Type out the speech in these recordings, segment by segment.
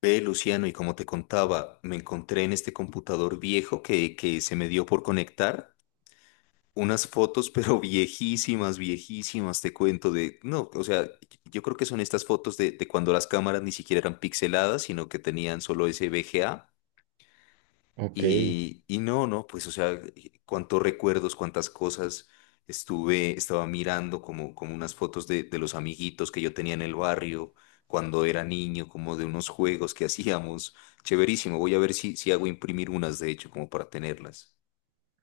Ve, Luciano, y como te contaba, me encontré en este computador viejo que se me dio por conectar unas fotos, pero viejísimas, viejísimas, te cuento de, no, o sea, yo creo que son estas fotos de cuando las cámaras ni siquiera eran pixeladas, sino que tenían solo ese VGA. Ok. Y no, no, pues, o sea, cuántos recuerdos, cuántas cosas estaba mirando como, como unas fotos de los amiguitos que yo tenía en el barrio cuando era niño, como de unos juegos que hacíamos. Chéverísimo, voy a ver si hago imprimir unas, de hecho, como para tenerlas.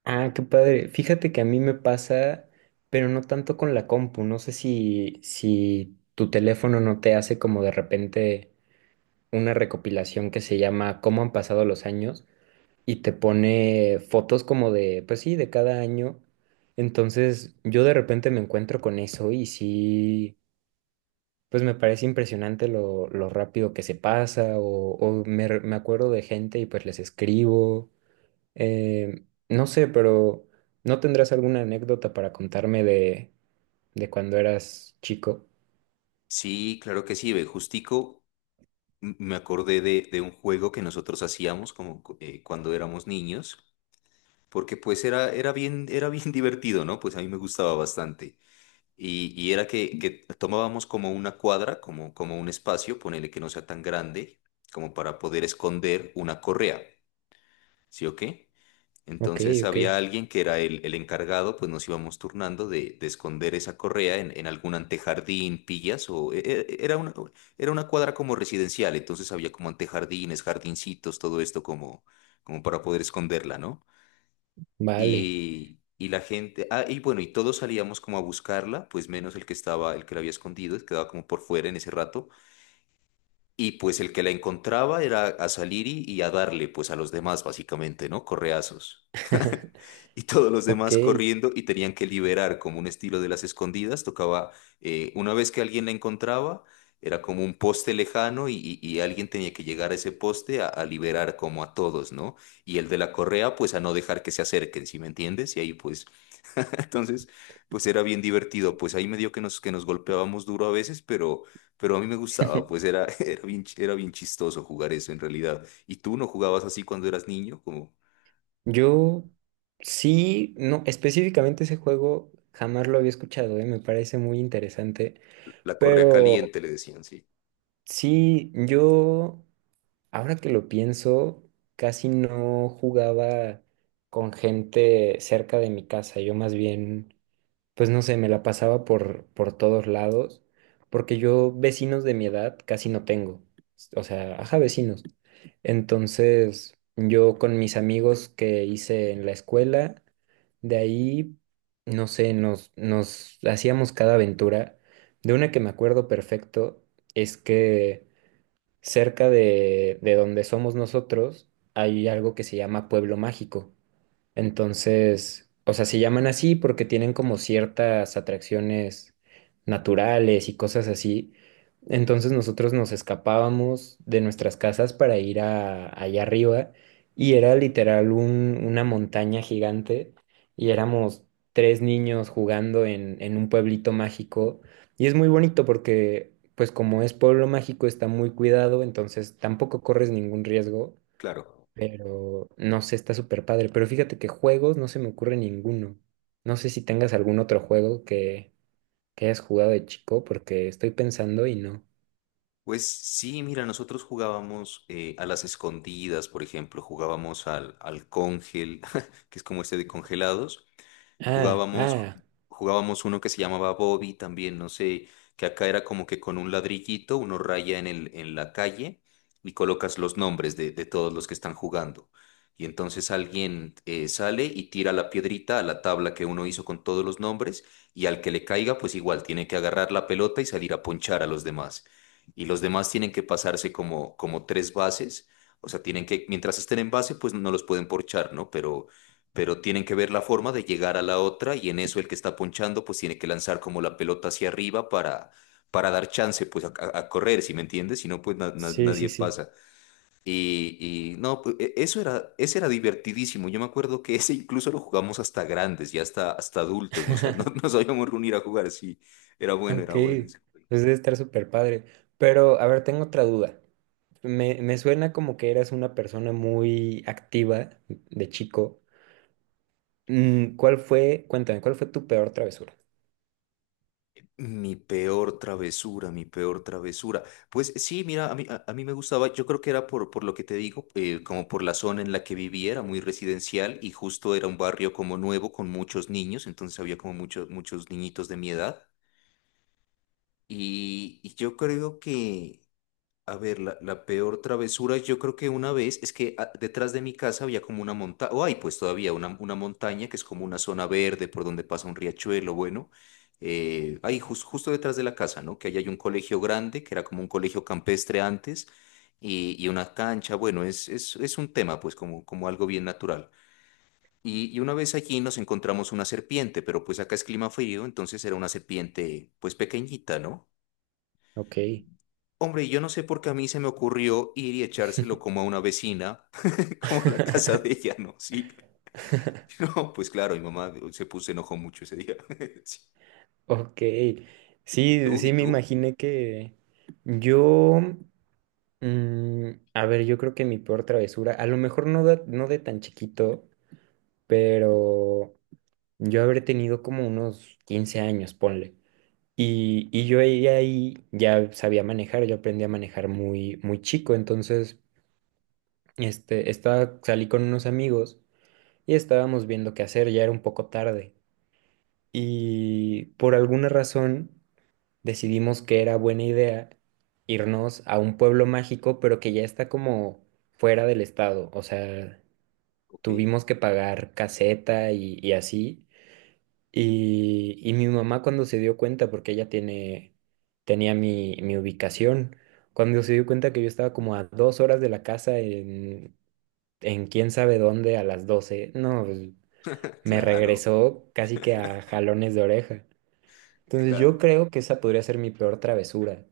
Ah, qué padre. Fíjate que a mí me pasa, pero no tanto con la compu. No sé si tu teléfono no te hace como de repente una recopilación que se llama ¿Cómo han pasado los años? Y te pone fotos como de, pues sí, de cada año. Entonces yo de repente me encuentro con eso y sí, pues me parece impresionante lo rápido que se pasa o me acuerdo de gente y pues les escribo. No sé, pero ¿no tendrás alguna anécdota para contarme de cuando eras chico? Sí, claro que sí, ve, justico me acordé de un juego que nosotros hacíamos como cuando éramos niños, porque pues era bien divertido, ¿no? Pues a mí me gustaba bastante. Y era que tomábamos como una cuadra, como, como un espacio, ponele que no sea tan grande, como para poder esconder una correa, ¿sí o qué? Ok, Entonces ok, había alguien que era el encargado, pues nos íbamos turnando de esconder esa correa en algún antejardín, pillas, o e- e- era una cuadra como residencial, entonces había como antejardines, jardincitos, todo esto como, como para poder esconderla, ¿no? vale, Y la gente, ah, y bueno, y todos salíamos como a buscarla, pues menos el que estaba, el que la había escondido, quedaba como por fuera en ese rato. Y pues el que la encontraba era a salir y a darle pues a los demás básicamente, ¿no? Correazos. Y todos los ok. demás corriendo y tenían que liberar como un estilo de las escondidas. Tocaba, una vez que alguien la encontraba, era como un poste lejano y, y alguien tenía que llegar a ese poste a liberar como a todos, ¿no? Y el de la correa pues a no dejar que se acerquen, ¿sí me entiendes? Y ahí pues, entonces pues era bien divertido. Pues ahí medio que nos golpeábamos duro a veces, pero... Pero a mí me gustaba, pues era, era bien chistoso jugar eso en realidad. ¿Y tú no jugabas así cuando eras niño? Como Yo sí, no, específicamente ese juego jamás lo había escuchado, me parece muy interesante, la correa pero caliente, le decían, sí. sí, yo, ahora que lo pienso, casi no jugaba con gente cerca de mi casa, yo más bien, pues no sé, me la pasaba por todos lados, porque yo vecinos de mi edad casi no tengo. O sea, ajá, vecinos. Entonces, yo con mis amigos que hice en la escuela, de ahí, no sé, nos hacíamos cada aventura. De una que me acuerdo perfecto es que cerca de, donde somos nosotros hay algo que se llama Pueblo Mágico. Entonces, o sea, se llaman así porque tienen como ciertas atracciones naturales y cosas así. Entonces nosotros nos escapábamos de nuestras casas para ir a, allá arriba y era literal una montaña gigante y éramos tres niños jugando en, un pueblito mágico y es muy bonito porque pues como es pueblo mágico está muy cuidado, entonces tampoco corres ningún riesgo, Claro. pero no sé, está súper padre. Pero fíjate que juegos no se me ocurre ninguno. No sé si tengas algún otro juego que hayas jugado de chico, porque estoy pensando y no. Pues sí, mira, nosotros jugábamos a las escondidas, por ejemplo, jugábamos al cóngel, que es como este de congelados. Ah, Jugábamos, ah, jugábamos uno que se llamaba Bobby también, no sé, que acá era como que con un ladrillito uno raya en en la calle y colocas los nombres de todos los que están jugando. Y entonces alguien sale y tira la piedrita a la tabla que uno hizo con todos los nombres y al que le caiga, pues igual tiene que agarrar la pelota y salir a ponchar a los demás. Y los demás tienen que pasarse como, como tres bases, o sea, tienen que, mientras estén en base, pues no los pueden porchar, ¿no? Pero tienen que ver la forma de llegar a la otra y en eso el que está ponchando pues tiene que lanzar como la pelota hacia arriba para dar chance pues a, correr, ¿si me entiendes? Si no pues sí, sí, nadie sí. pasa. Y no, pues, eso era, ese era divertidísimo. Yo me acuerdo que ese incluso lo jugamos hasta grandes y hasta, hasta adultos. Nos, nos habíamos reunir a jugar, sí. Era bueno, Ok, era bueno. Sí. pues debe estar súper padre. Pero, a ver, tengo otra duda. Me suena como que eras una persona muy activa de chico. ¿Cuál fue, cuéntame, cuál fue tu peor travesura? Mi peor travesura, mi peor travesura. Pues sí, mira, a mí me gustaba, yo creo que era por lo que te digo, como por la zona en la que vivía, era muy residencial y justo era un barrio como nuevo con muchos niños, entonces había como muchos, muchos niñitos de mi edad. Y yo creo que a ver, la peor travesura, yo creo que una vez es que ah, detrás de mi casa había como una montaña, o hay pues todavía una montaña que es como una zona verde por donde pasa un riachuelo, bueno, ahí justo detrás de la casa, ¿no? Que ahí hay un colegio grande, que era como un colegio campestre antes, y una cancha, bueno, es un tema pues como, como algo bien natural. Y una vez allí nos encontramos una serpiente, pero pues acá es clima frío, entonces era una serpiente pues pequeñita, ¿no? Ok. Hombre, yo no sé por qué a mí se me ocurrió ir y echárselo como a una vecina, como a la casa de ella, ¿no? Sí. No, pues claro, mi mamá se enojó mucho ese día. Sí. Ok, ¿Y sí, tú? sí ¿Y me tú? imaginé que yo, a ver, yo creo que mi peor travesura, a lo mejor no de, no de tan chiquito, pero yo habré tenido como unos 15 años, ponle. Y yo ahí, ya sabía manejar, yo aprendí a manejar muy, muy chico, entonces estaba, salí con unos amigos y estábamos viendo qué hacer, ya era un poco tarde. Y por alguna razón, decidimos que era buena idea irnos a un pueblo mágico, pero que ya está como fuera del estado. O sea, Ok. tuvimos que pagar caseta y, así. Y mi mamá cuando se dio cuenta, porque ella tenía mi ubicación, cuando se dio cuenta que yo estaba como a 2 horas de la casa en quién sabe dónde a las 12, no, pues, me Claro, regresó casi que a jalones de oreja. Entonces claro. yo creo que esa podría ser mi peor travesura.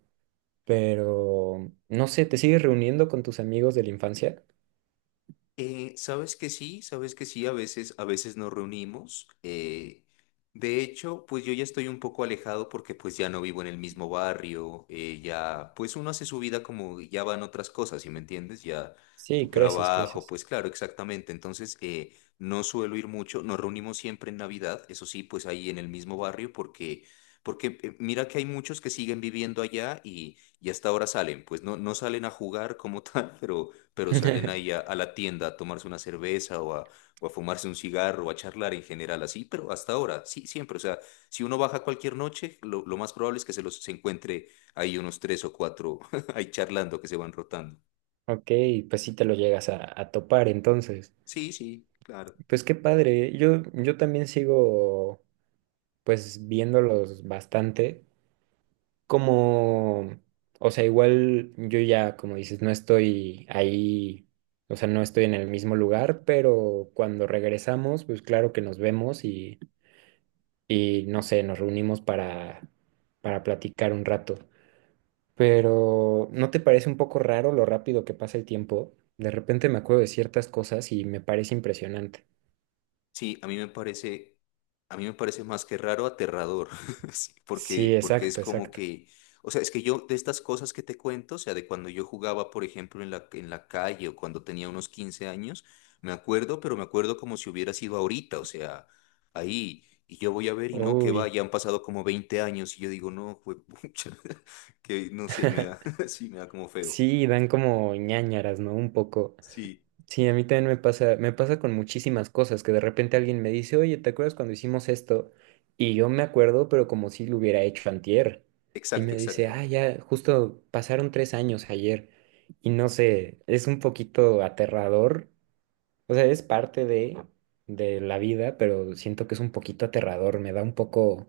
Pero, no sé, ¿te sigues reuniendo con tus amigos de la infancia? Sabes que sí, a veces nos reunimos. Eh, de hecho, pues yo ya estoy un poco alejado porque pues ya no vivo en el mismo barrio, ya, pues uno hace su vida como ya van otras cosas, ¿sí me entiendes? Ya tu Sí, creces, trabajo, creces. pues claro, exactamente. Entonces, no suelo ir mucho, nos reunimos siempre en Navidad, eso sí, pues ahí en el mismo barrio porque... Porque mira que hay muchos que siguen viviendo allá y hasta ahora salen, pues no, no salen a jugar como tal, pero salen ahí a la tienda a tomarse una cerveza o a fumarse un cigarro o a charlar en general así, pero hasta ahora, sí, siempre, o sea, si uno baja cualquier noche, lo más probable es que se los se encuentre ahí unos tres o cuatro ahí charlando que se van rotando. Ok, pues sí te lo llegas a, topar entonces. Sí, sí, claro. Pues qué padre, yo también sigo pues viéndolos bastante, como, o sea, igual yo ya, como dices, no estoy ahí, o sea, no estoy en el mismo lugar, pero cuando regresamos, pues claro que nos vemos y, no sé, nos reunimos para platicar un rato. Pero ¿no te parece un poco raro lo rápido que pasa el tiempo? De repente me acuerdo de ciertas cosas y me parece impresionante. Sí, a mí me parece más que raro, aterrador, sí, Sí, porque, porque es exacto, como exacto. que, o sea, es que yo de estas cosas que te cuento, o sea, de cuando yo jugaba, por ejemplo, en la calle o cuando tenía unos 15 años, me acuerdo, pero me acuerdo como si hubiera sido ahorita, o sea, ahí, y yo voy a ver y no, que va, Uy. ya han pasado como 20 años y yo digo, no, fue que no sé, me da, sí, me da como feo. Sí, dan como ñáñaras, ¿no? Un poco. Sí, Sí, a mí también me pasa con muchísimas cosas que de repente alguien me dice, oye, ¿te acuerdas cuando hicimos esto? Y yo me acuerdo, pero como si lo hubiera hecho antier. Y exacto, me dice, exacto. ah, ya, justo pasaron 3 años ayer. Y no sé, es un poquito aterrador. O sea, es parte de, la vida, pero siento que es un poquito aterrador, me da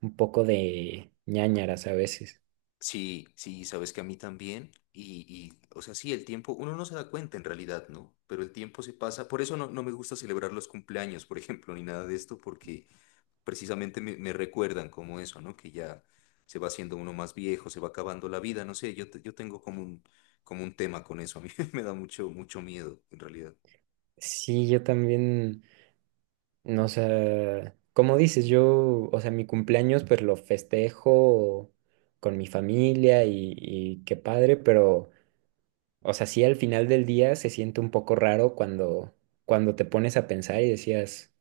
un poco de ñáñaras a veces. Sí, sí, sabes que a mí también. Y, o sea, sí, el tiempo, uno no se da cuenta en realidad, ¿no? Pero el tiempo se pasa. Por eso no, no me gusta celebrar los cumpleaños, por ejemplo, ni nada de esto, porque precisamente me recuerdan como eso, ¿no? Que ya se va haciendo uno más viejo, se va acabando la vida, no sé, yo tengo como un tema con eso. A mí me da mucho, mucho miedo, en realidad. Sí, yo también, no, o sea, como dices, yo, o sea, mi cumpleaños pues lo festejo con mi familia y, qué padre, pero, o sea, sí al final del día se siente un poco raro cuando te pones a pensar y decías,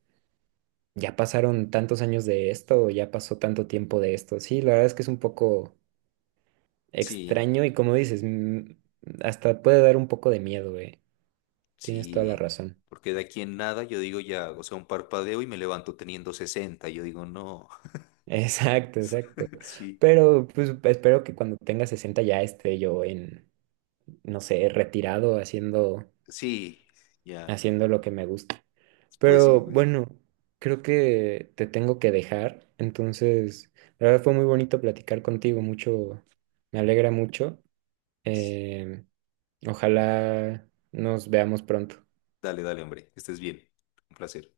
ya pasaron tantos años de esto, o ya pasó tanto tiempo de esto. Sí, la verdad es que es un poco Sí, extraño y como dices, hasta puede dar un poco de miedo, eh. Tienes toda la sí, razón. porque de aquí en nada yo digo ya, o sea, un parpadeo y me levanto teniendo 60. Yo digo, no, Exacto, exacto. sí. Pero pues espero que cuando tenga 60 ya esté yo en, no sé, retirado Sí, ya. haciendo lo que me gusta. Pues sí, Pero pues sí. bueno, creo que te tengo que dejar. Entonces, la verdad fue muy bonito platicar contigo, mucho, me alegra mucho. Em, Ojalá nos veamos pronto. Dale, dale, hombre. Estés bien. Un placer.